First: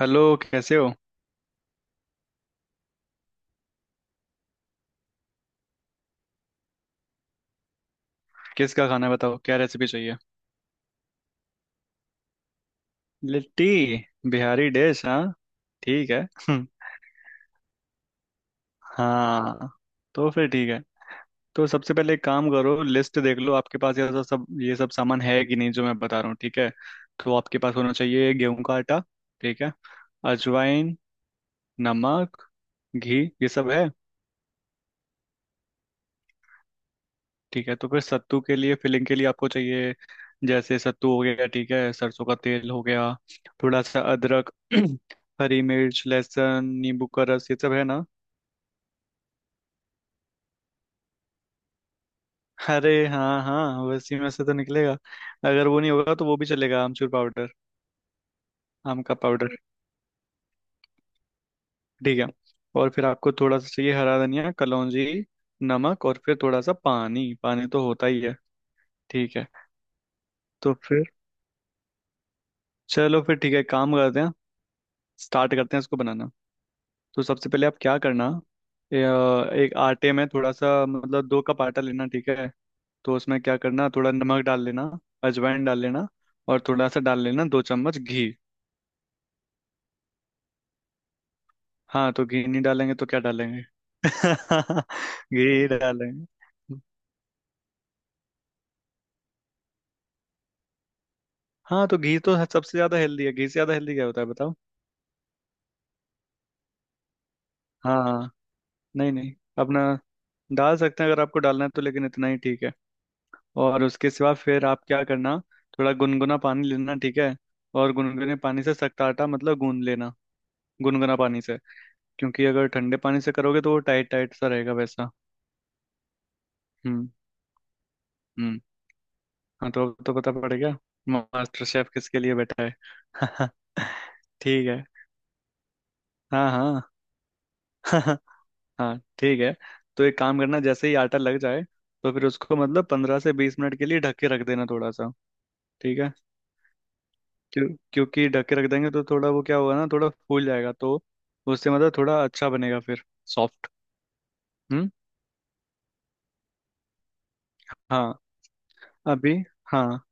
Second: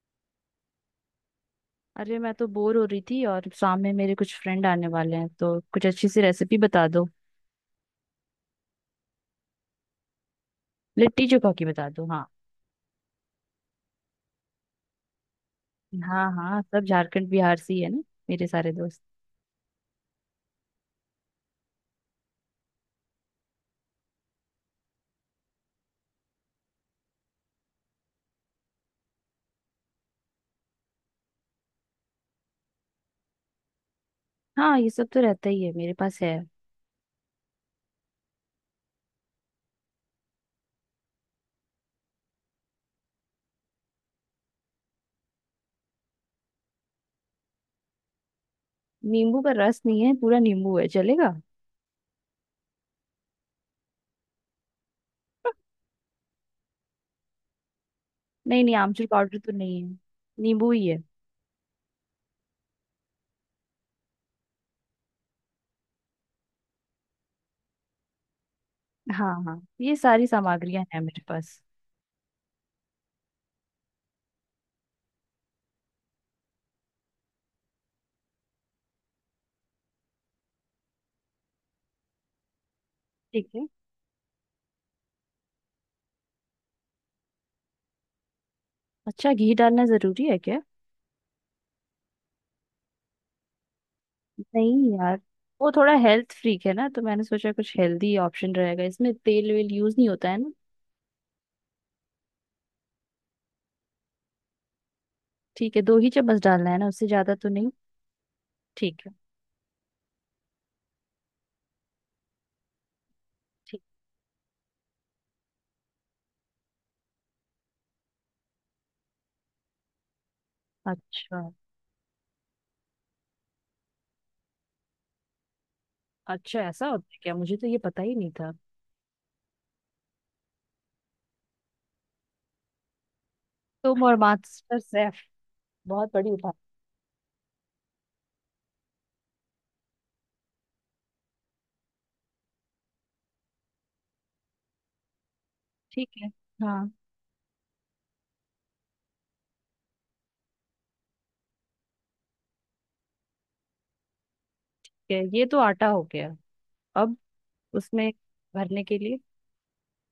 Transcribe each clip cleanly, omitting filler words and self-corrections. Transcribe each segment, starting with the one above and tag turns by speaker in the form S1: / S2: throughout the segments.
S1: Hello, कैसे हो?
S2: अरे मैं तो बोर हो रही थी और सामने मेरे कुछ फ्रेंड आने वाले हैं, तो कुछ अच्छी सी रेसिपी बता दो।
S1: किसका खाना है बताओ, क्या रेसिपी चाहिए?
S2: लिट्टी चोखा की बता दो। हाँ
S1: लिट्टी, बिहारी डिश। हाँ, ठीक
S2: हाँ,
S1: है।
S2: हाँ सब झारखंड बिहार से ही है ना, मेरे सारे दोस्त।
S1: हाँ, तो फिर ठीक है। तो सबसे पहले एक काम करो, लिस्ट देख लो आपके पास ये सब सब- ये सब सामान है कि नहीं जो मैं बता रहा हूँ, ठीक है। तो आपके पास होना चाहिए गेहूं का आटा, ठीक है, अजवाइन, नमक, घी, ये सब है?
S2: हाँ, ये सब तो रहता ही है, मेरे पास है।
S1: ठीक है, तो फिर सत्तू के लिए, फिलिंग के लिए आपको चाहिए, जैसे सत्तू हो गया, ठीक है, सरसों का तेल हो गया, थोड़ा सा अदरक, हरी मिर्च, लहसुन, नींबू का रस, ये सब है ना?
S2: नींबू का रस नहीं है, पूरा नींबू है, चलेगा?
S1: अरे हाँ हाँ, वैसे में से तो निकलेगा। अगर वो नहीं होगा तो वो भी चलेगा, आमचूर पाउडर,
S2: नहीं नहीं,
S1: आम
S2: आमचूर
S1: का
S2: पाउडर तो
S1: पाउडर।
S2: नहीं है। नींबू ही है।
S1: ठीक है। और फिर आपको थोड़ा सा चाहिए हरा धनिया, कलौंजी, नमक, और फिर थोड़ा सा पानी, पानी तो होता ही है,
S2: हाँ
S1: ठीक है।
S2: हाँ, ये सारी
S1: तो
S2: सामग्रियां हैं
S1: फिर
S2: मेरे पास।
S1: चलो फिर ठीक है, काम करते हैं। स्टार्ट करते हैं इसको बनाना। तो सबसे पहले आप क्या करना, एक आटे में थोड़ा सा मतलब दो कप आटा लेना, ठीक है। तो उसमें
S2: ठीक
S1: क्या
S2: है।
S1: करना, थोड़ा नमक डाल लेना, अजवाइन डाल लेना, और थोड़ा सा डाल लेना दो चम्मच घी।
S2: अच्छा, घी डालना जरूरी है क्या?
S1: हाँ तो घी नहीं डालेंगे तो क्या डालेंगे?
S2: नहीं यार।
S1: घी
S2: वो थोड़ा
S1: डालेंगे।
S2: हेल्थ फ्रीक है ना, तो मैंने सोचा कुछ हेल्दी ऑप्शन रहेगा। इसमें तेल वेल यूज नहीं होता है ना?
S1: हाँ तो घी तो सबसे ज्यादा हेल्दी है, घी से ज्यादा हेल्दी क्या होता है बताओ?
S2: ठीक है, दो ही चम्मच डालना है ना, उससे ज्यादा तो नहीं।
S1: हाँ हाँ।
S2: ठीक है।
S1: नहीं नहीं, अपना डाल सकते हैं अगर आपको डालना है तो, लेकिन इतना ही, ठीक है।
S2: ठीक।
S1: और उसके सिवा फिर आप क्या करना, थोड़ा गुनगुना पानी लेना, ठीक है। और गुनगुने पानी से सख्त आटा मतलब गूंद लेना, गुनगुना पानी
S2: अच्छा।
S1: से। क्योंकि अगर ठंडे पानी से करोगे तो वो टाइट टाइट सा रहेगा वैसा।
S2: अच्छा, ऐसा
S1: हम्म।
S2: होता है क्या? मुझे तो ये पता ही नहीं था।
S1: हम्म। हाँ तो अब तो पता पड़ गया, मास्टर शेफ किसके लिए बैठा है?
S2: तुम और
S1: ठीक
S2: मास्टर
S1: है।
S2: शेफ। बहुत बड़ी
S1: हाँ
S2: उठा।
S1: हाँ। हाँ ठीक है। तो एक काम करना, जैसे ही आटा लग जाए तो फिर उसको मतलब पंद्रह से बीस मिनट के लिए ढक के रख देना थोड़ा सा, ठीक
S2: ठीक
S1: है।
S2: है। हाँ।
S1: क्यों, क्योंकि ढक के रख देंगे तो थोड़ा वो क्या होगा ना, थोड़ा फूल जाएगा, तो उससे मतलब थोड़ा अच्छा बनेगा फिर, सॉफ्ट। हम्म।
S2: ठीक है, ये तो आटा हो गया। अब उसमें
S1: हाँ
S2: भरने के लिए।
S1: अभी। हाँ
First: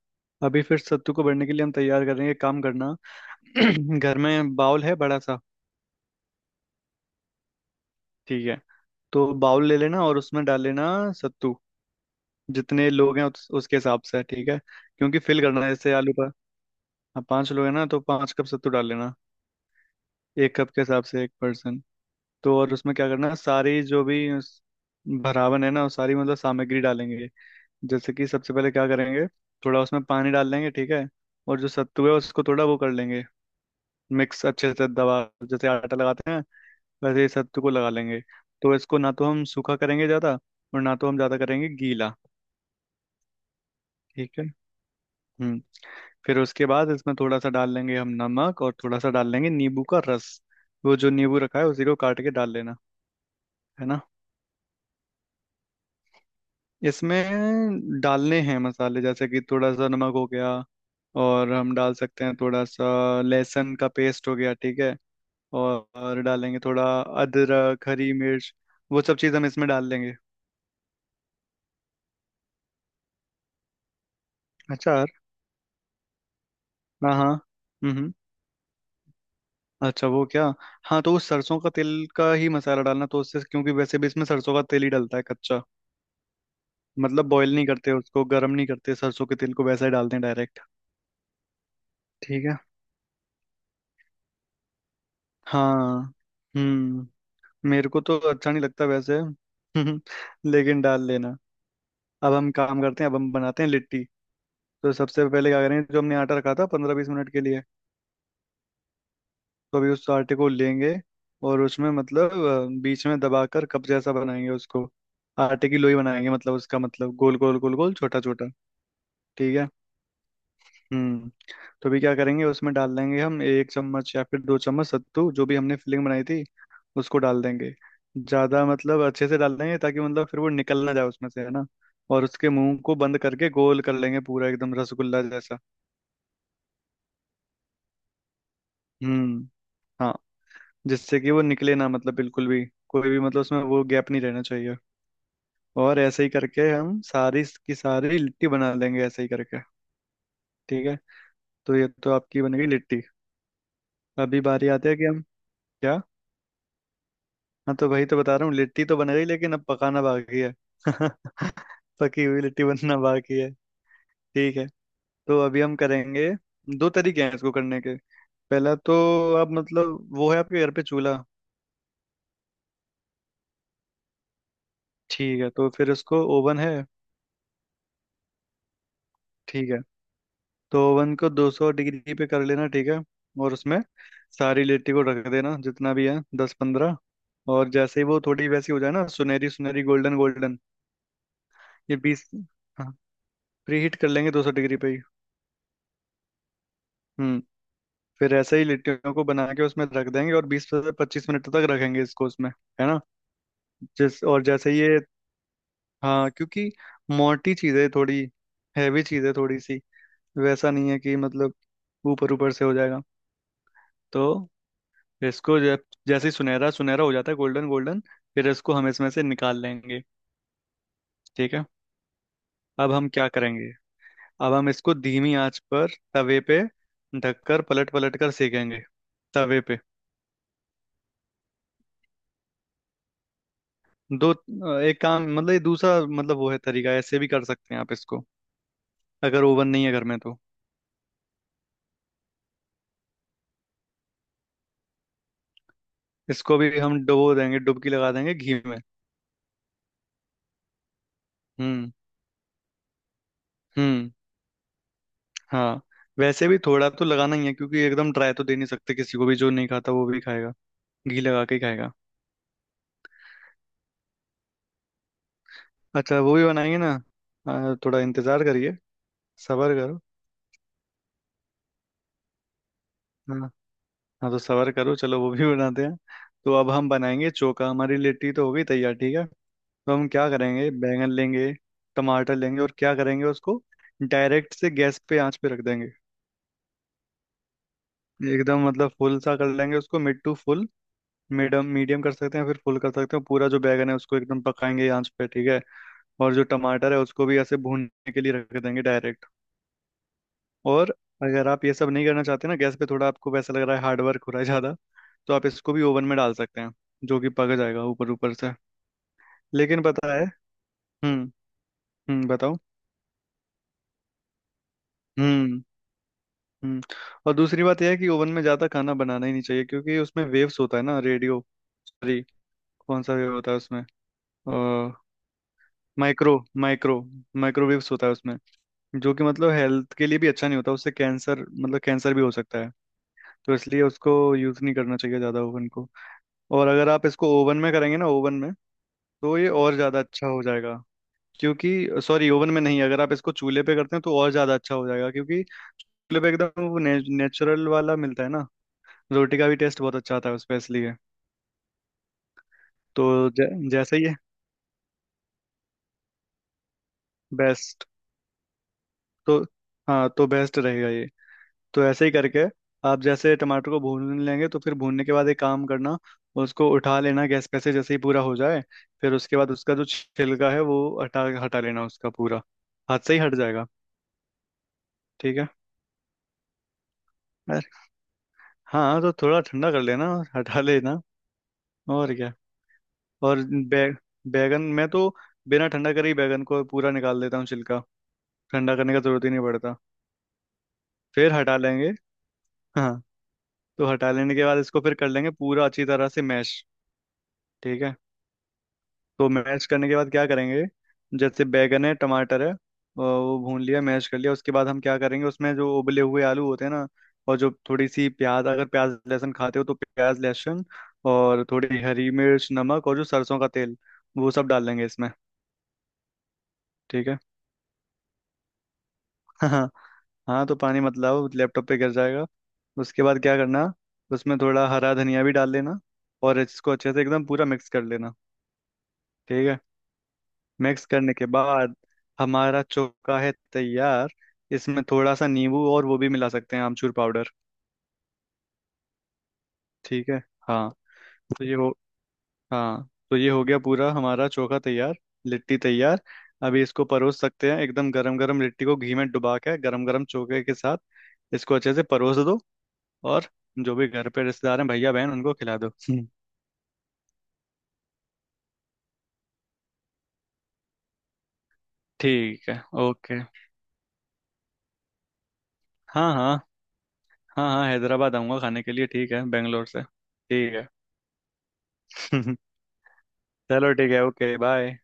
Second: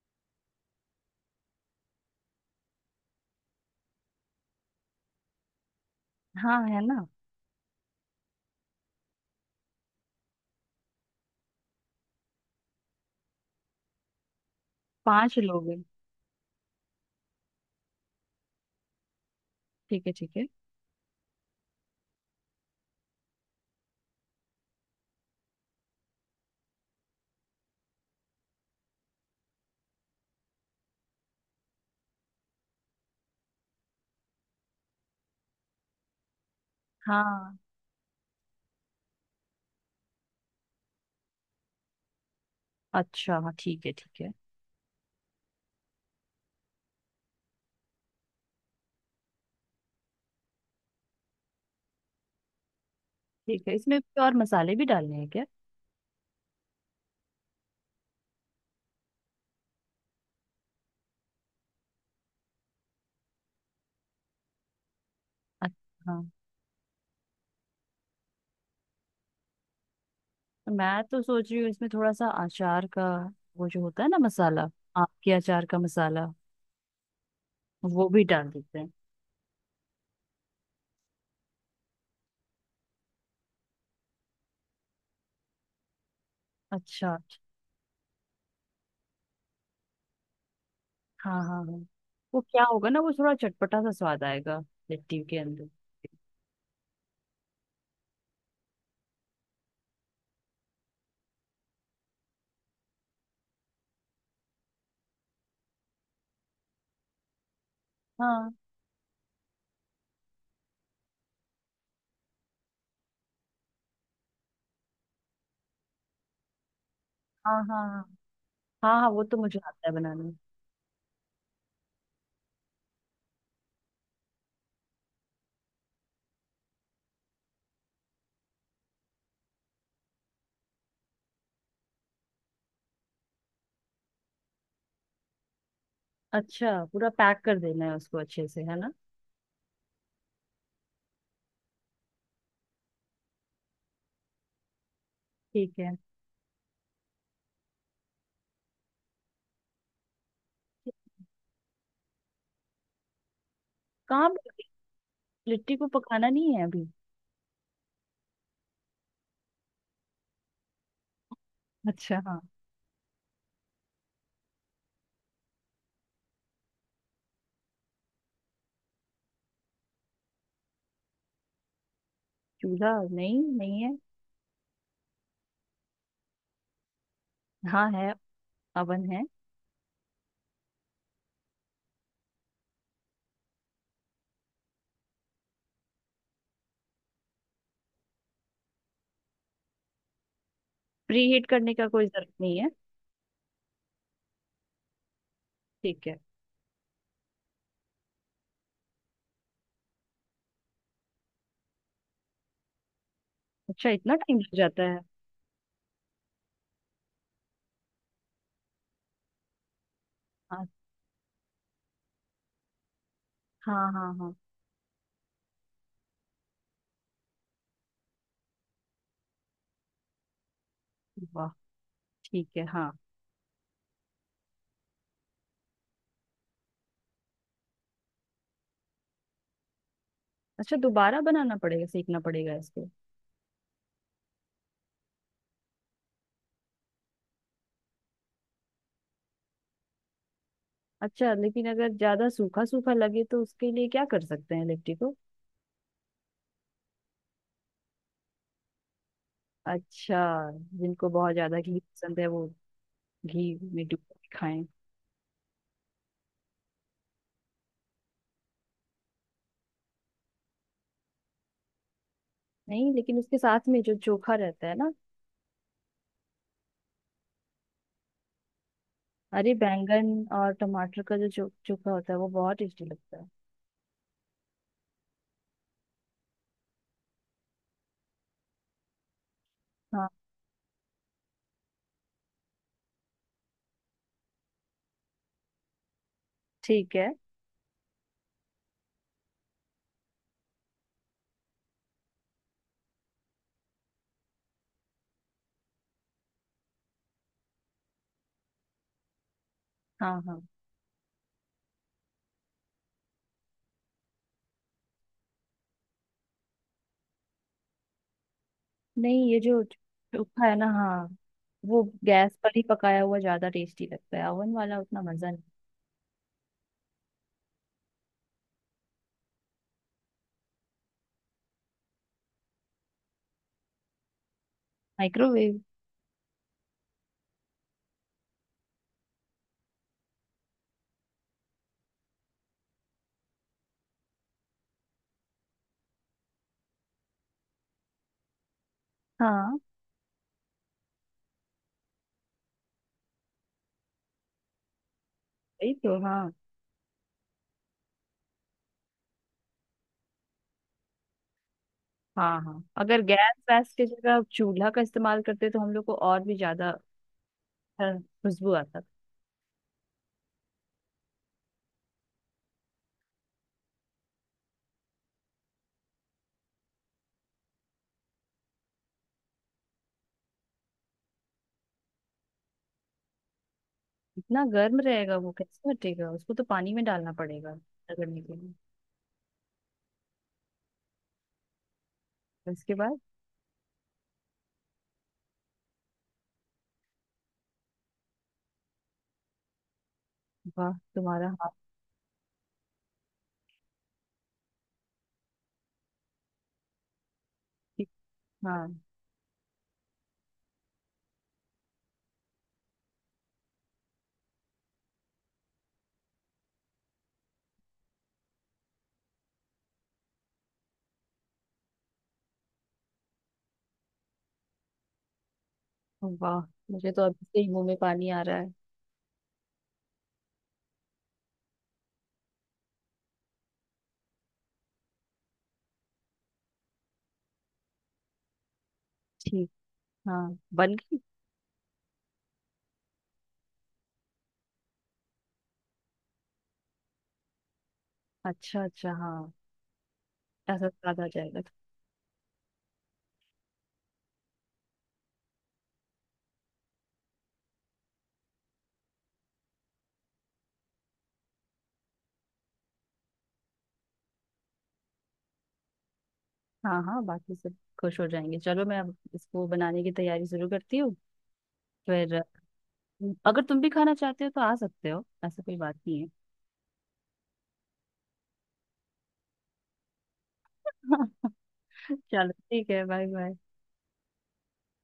S1: अभी फिर सत्तू को भरने के लिए हम तैयार करेंगे, काम करना। घर में बाउल है बड़ा सा?
S2: हाँ, है ना।
S1: ठीक है, तो बाउल ले लेना और उसमें डाल लेना सत्तू, जितने लोग हैं उसके हिसाब से, ठीक है। क्योंकि
S2: पांच
S1: फिल करना
S2: लोग
S1: है
S2: हैं।
S1: जैसे आलू पर। हाँ, पांच लोग हैं ना तो पांच कप सत्तू डाल लेना,
S2: ठीक है, ठीक है।
S1: एक कप के हिसाब से एक पर्सन। तो और उसमें क्या करना है, सारी जो भी उस भरावन है ना वो सारी मतलब सामग्री डालेंगे। जैसे कि सबसे पहले क्या करेंगे, थोड़ा उसमें पानी डाल देंगे, ठीक है। और जो सत्तू है उसको थोड़ा वो कर लेंगे मिक्स, अच्छे से दबा, जैसे आटा लगाते हैं वैसे ही
S2: हाँ।
S1: सत्तू को लगा लेंगे। तो इसको ना तो हम सूखा करेंगे ज़्यादा और ना तो हम ज़्यादा करेंगे गीला,
S2: अच्छा, हाँ, ठीक है, ठीक है।
S1: ठीक है। हम्म। फिर उसके बाद इसमें थोड़ा सा डाल लेंगे हम नमक, और थोड़ा सा डाल लेंगे नींबू का रस, वो जो नींबू रखा है उसी को काट के डाल लेना,
S2: ठीक है।
S1: है
S2: इसमें
S1: ना।
S2: कोई और मसाले भी डालने हैं क्या?
S1: इसमें डालने हैं मसाले, जैसे कि थोड़ा सा नमक हो गया, और हम डाल सकते हैं थोड़ा सा लहसुन का पेस्ट हो गया, ठीक है। और,
S2: अच्छा।
S1: और डालेंगे थोड़ा अदरक, हरी मिर्च, वो सब चीज़ हम इसमें डाल लेंगे।
S2: मैं तो सोच रही हूँ इसमें थोड़ा सा अचार का, वो जो होता है ना, मसाला। आम
S1: अचार,
S2: के अचार का मसाला।
S1: हाँ हाँ। हम्म
S2: वो
S1: हम्म।
S2: भी डाल देते हैं।
S1: अच्छा वो क्या। हाँ तो उस सरसों का तेल का ही मसाला डालना तो, उससे, क्योंकि वैसे भी इसमें सरसों का तेल ही डलता है कच्चा,
S2: अच्छा अच्छा,
S1: मतलब बॉईल नहीं करते उसको, गर्म नहीं करते सरसों के तेल को, वैसे ही डालते हैं डायरेक्ट,
S2: हाँ। हाँ हाँ। वो
S1: ठीक है।
S2: क्या होगा ना, वो थोड़ा चटपटा सा स्वाद आएगा, लिट्टी के अंदर।
S1: हाँ। हम्म। मेरे को तो अच्छा नहीं लगता वैसे, लेकिन डाल लेना। अब हम काम करते हैं, अब हम बनाते हैं लिट्टी। तो सबसे पहले क्या करेंगे, जो हमने आटा रखा था पंद्रह बीस मिनट के लिए,
S2: हाँ
S1: तो अभी उस आटे को लेंगे और उसमें मतलब बीच में दबाकर कप जैसा बनाएंगे उसको, आटे की लोई बनाएंगे मतलब, उसका मतलब गोल
S2: हाँ
S1: गोल गोल
S2: हाँ।
S1: गोल
S2: हाँ
S1: छोटा छोटा,
S2: हाँ हाँ, वो तो
S1: ठीक
S2: मुझे
S1: है।
S2: आता है बनाने।
S1: हम्म। तो भी क्या करेंगे, उसमें डाल देंगे हम एक चम्मच या फिर दो चम्मच सत्तू, जो भी हमने फिलिंग बनाई थी उसको डाल देंगे ज्यादा, मतलब अच्छे से डाल देंगे ताकि मतलब फिर वो निकल ना जाए उसमें से, है ना। और उसके मुंह को बंद करके गोल कर लेंगे पूरा, एकदम रसगुल्ला जैसा।
S2: अच्छा, पूरा पैक कर देना है उसको अच्छे से, है ना?
S1: हम्म। हाँ, जिससे कि वो निकले ना मतलब बिल्कुल भी, कोई भी मतलब उसमें वो गैप नहीं रहना चाहिए।
S2: ठीक है।
S1: और ऐसे ही करके हम सारी की सारी लिट्टी बना लेंगे ऐसे ही करके, ठीक है। तो ये तो आपकी बन गई लिट्टी।
S2: कहाँ
S1: अभी
S2: पे-
S1: बारी आती है कि हम,
S2: लिट्टी को
S1: क्या।
S2: पकाना नहीं है अभी?
S1: हाँ तो भाई तो बता रहा हूँ, लिट्टी तो बन गई लेकिन अब पकाना बाकी है।
S2: अच्छा,
S1: पकी
S2: हाँ।
S1: हुई लिट्टी बनना बाकी है, ठीक है। तो अभी हम करेंगे, दो तरीके हैं इसको करने के। पहला तो, आप मतलब वो है आपके घर पे चूल्हा?
S2: चूल्हा नहीं, नहीं है।
S1: ठीक है तो फिर उसको, ओवन है?
S2: हाँ, है। अवन है।
S1: ठीक है। तो ओवन को 200 डिग्री पे कर लेना, ठीक है। और उसमें सारी लिट्टी को रख देना जितना भी है, दस पंद्रह। और जैसे ही वो थोड़ी वैसी हो जाए ना, सुनहरी सुनहरी गोल्डन गोल्डन,
S2: प्री हीट करने का
S1: ये
S2: कोई
S1: बीस।
S2: जरूरत नहीं है?
S1: हाँ, प्री हीट कर लेंगे 200 डिग्री पे ही।
S2: ठीक है।
S1: हम्म। फिर ऐसे ही लिट्टियों को बना के उसमें रख देंगे और बीस से पच्चीस मिनट तक रखेंगे इसको उसमें, है ना।
S2: अच्छा, इतना
S1: जिस
S2: टाइम
S1: और
S2: लग
S1: जैसे
S2: जाता
S1: ये,
S2: है?
S1: हाँ क्योंकि मोटी चीज़ है थोड़ी, हैवी चीज़ है थोड़ी सी,
S2: हाँ
S1: वैसा नहीं है कि मतलब ऊपर ऊपर से हो जाएगा।
S2: हाँ हाँ।
S1: तो
S2: हाँ।
S1: इसको जब जैसे ही सुनहरा सुनहरा हो जाता है गोल्डन गोल्डन, फिर इसको हम इसमें से निकाल लेंगे,
S2: वाह।
S1: ठीक है।
S2: ठीक है, हाँ।
S1: अब हम क्या करेंगे, अब हम इसको धीमी आंच पर तवे पे ढककर पलट पलट कर सेकेंगे, तवे पे।
S2: अच्छा, दोबारा बनाना पड़ेगा, सीखना पड़ेगा इसको।
S1: दो, एक काम मतलब, ये दूसरा मतलब वो है तरीका, ऐसे भी कर सकते हैं आप इसको अगर ओवन नहीं है घर में तो।
S2: अच्छा, लेकिन अगर ज्यादा सूखा सूखा लगे तो उसके लिए क्या कर सकते हैं लिट्टी को?
S1: इसको भी हम डुबो देंगे, डुबकी लगा देंगे घी में।
S2: अच्छा। जिनको बहुत ज्यादा घी
S1: हम्म।
S2: पसंद है, वो घी में
S1: हम्म।
S2: डुबो के खाएं।
S1: हाँ, वैसे भी थोड़ा तो लगाना ही है, क्योंकि एकदम ड्राई तो दे नहीं सकते किसी को भी, जो नहीं खाता वो भी खाएगा, घी लगा के ही खाएगा।
S2: नहीं, लेकिन उसके साथ में जो चोखा रहता है ना।
S1: अच्छा वो भी बनाएंगे ना, हाँ, थोड़ा इंतजार करिए।
S2: अरे,
S1: सब्र करो।
S2: बैंगन और टमाटर का जो चोखा होता है वो बहुत टेस्टी लगता है।
S1: हाँ, हाँ तो सब्र करो, चलो वो भी बनाते हैं। तो अब हम बनाएंगे चोखा, हमारी लिट्टी तो हो गई तैयार, ठीक है। तो हम
S2: हाँ।
S1: क्या करेंगे, बैंगन लेंगे, टमाटर लेंगे, और क्या करेंगे उसको, डायरेक्ट से गैस पे आंच पे रख देंगे,
S2: ठीक है,
S1: एकदम मतलब फुल सा कर लेंगे उसको, mid to full, medium medium कर सकते हैं फिर फुल कर सकते हैं, पूरा जो बैगन है उसको एकदम पकाएंगे आंच पे, ठीक है। और जो टमाटर है उसको भी ऐसे भूनने के लिए रख देंगे डायरेक्ट।
S2: हाँ हाँ।
S1: और अगर आप ये सब नहीं करना चाहते ना गैस पे, थोड़ा आपको वैसा लग रहा है हार्ड वर्क हो रहा है ज़्यादा, तो आप इसको भी ओवन में डाल सकते हैं, जो कि पक जाएगा ऊपर ऊपर से।
S2: नहीं, ये जो
S1: लेकिन पता है,
S2: चोखा है ना, हाँ,
S1: हम्म,
S2: वो गैस पर
S1: बताओ।
S2: ही पकाया हुआ ज्यादा टेस्टी लगता है, ओवन वाला उतना मजा नहीं।
S1: हम्म। हम्म। और दूसरी बात यह है कि ओवन में ज्यादा खाना बनाना ही नहीं चाहिए, क्योंकि उसमें वेव्स होता है ना रेडियो, सॉरी, कौन सा वेव होता है उसमें,
S2: माइक्रोवेव।
S1: माइक्रो, माइक्रो, माइक्रोवेव्स होता है उसमें, जो कि मतलब हेल्थ के लिए भी अच्छा नहीं होता, उससे कैंसर मतलब कैंसर भी हो सकता है। तो इसलिए उसको यूज नहीं करना चाहिए ज्यादा, ओवन को। और अगर आप इसको ओवन में करेंगे ना, ओवन में, तो ये
S2: हाँ,
S1: और ज्यादा अच्छा हो जाएगा, क्योंकि, सॉरी ओवन में नहीं, अगर आप इसको चूल्हे पे करते हैं तो और ज्यादा अच्छा हो जाएगा, क्योंकि
S2: वही तो,
S1: चूल्हे पे
S2: हाँ।
S1: एकदम वो नेचुरल वाला मिलता है ना, रोटी का भी टेस्ट बहुत अच्छा आता है उसमें, इसलिए।
S2: हाँ, हाँ अगर
S1: तो
S2: गैस
S1: जै,
S2: वैस की
S1: जैसे ही,
S2: जगह चूल्हा का इस्तेमाल करते तो हम लोग को और भी ज्यादा अ,
S1: बेस्ट,
S2: खुशबू आता।
S1: तो हाँ तो बेस्ट रहेगा ये। तो ऐसे ही करके आप जैसे टमाटर को भून लेंगे तो फिर भूनने के बाद एक काम करना, उसको उठा लेना गैस पे से जैसे ही पूरा हो जाए, फिर उसके बाद उसका जो छिलका है वो हटा हटा लेना उसका पूरा, हाथ से ही हट जाएगा,
S2: इतना गर्म रहेगा वो,
S1: ठीक है।
S2: कैसे हटेगा? उसको तो पानी में डालना पड़ेगा,
S1: अरे,
S2: रगड़ने के लिए।
S1: हाँ तो थोड़ा ठंडा कर लेना और हटा लेना, और क्या।
S2: उसके बाद।
S1: और बैगन मैं तो बिना ठंडा करे ही बैगन को पूरा निकाल देता हूँ छिलका, ठंडा करने का जरूरत ही नहीं पड़ता,
S2: वाह, तुम्हारा
S1: फिर
S2: हाथ।
S1: हटा लेंगे। हाँ, तो हटा लेने के बाद इसको फिर कर लेंगे पूरा अच्छी तरह से मैश, ठीक
S2: की।
S1: है।
S2: हाँ।
S1: तो मैश करने के बाद क्या करेंगे, जैसे बैगन है, टमाटर है, वो भून लिया, मैश कर लिया, उसके बाद हम क्या करेंगे, उसमें जो उबले हुए आलू होते हैं ना, और जो थोड़ी सी प्याज, अगर प्याज लहसुन खाते हो तो प्याज लहसुन, और थोड़ी हरी मिर्च, नमक, और जो सरसों का तेल, वो सब डाल देंगे इसमें,
S2: वाह, मुझे तो
S1: ठीक है।
S2: अभी से ही मुंह में पानी आ रहा है।
S1: हाँ। हाँ तो पानी मत लाओ, लैपटॉप पे गिर जाएगा। उसके बाद क्या करना, उसमें थोड़ा हरा धनिया भी डाल लेना, और इसको अच्छे से एकदम पूरा मिक्स कर लेना, ठीक
S2: ठीक।
S1: है।
S2: हाँ, बन
S1: मिक्स
S2: गई।
S1: करने के बाद हमारा चोखा है तैयार, इसमें थोड़ा सा नींबू, और वो भी मिला सकते हैं आमचूर पाउडर,
S2: अच्छा अच्छा, हाँ।
S1: ठीक है।
S2: ऐसा
S1: हाँ
S2: स्वाद आ जाएगा
S1: तो
S2: तो।
S1: ये हो, हाँ तो ये हो गया पूरा हमारा चोखा तैयार, लिट्टी तैयार। अभी इसको परोस सकते हैं एकदम गरम गरम लिट्टी को घी में डुबा के गरम गरम चोखे के साथ, इसको अच्छे से परोस दो। और जो भी घर पे रिश्तेदार हैं, भैया, बहन, उनको खिला दो।
S2: हाँ हाँ, बाकी सब खुश हो जाएंगे। चलो, मैं अब इसको बनाने की तैयारी शुरू करती हूँ फिर।
S1: ठीक है, ओके।
S2: अगर तुम भी खाना चाहते हो तो आ सकते हो, ऐसा कोई बात नहीं
S1: हाँ हाँ। हाँ हाँ, हैदराबाद आऊंगा खाने के लिए, ठीक है, बेंगलोर से, ठीक
S2: है। चलो
S1: है।
S2: ठीक है, बाय बाय।
S1: चलो ठीक है, ओके, बाय।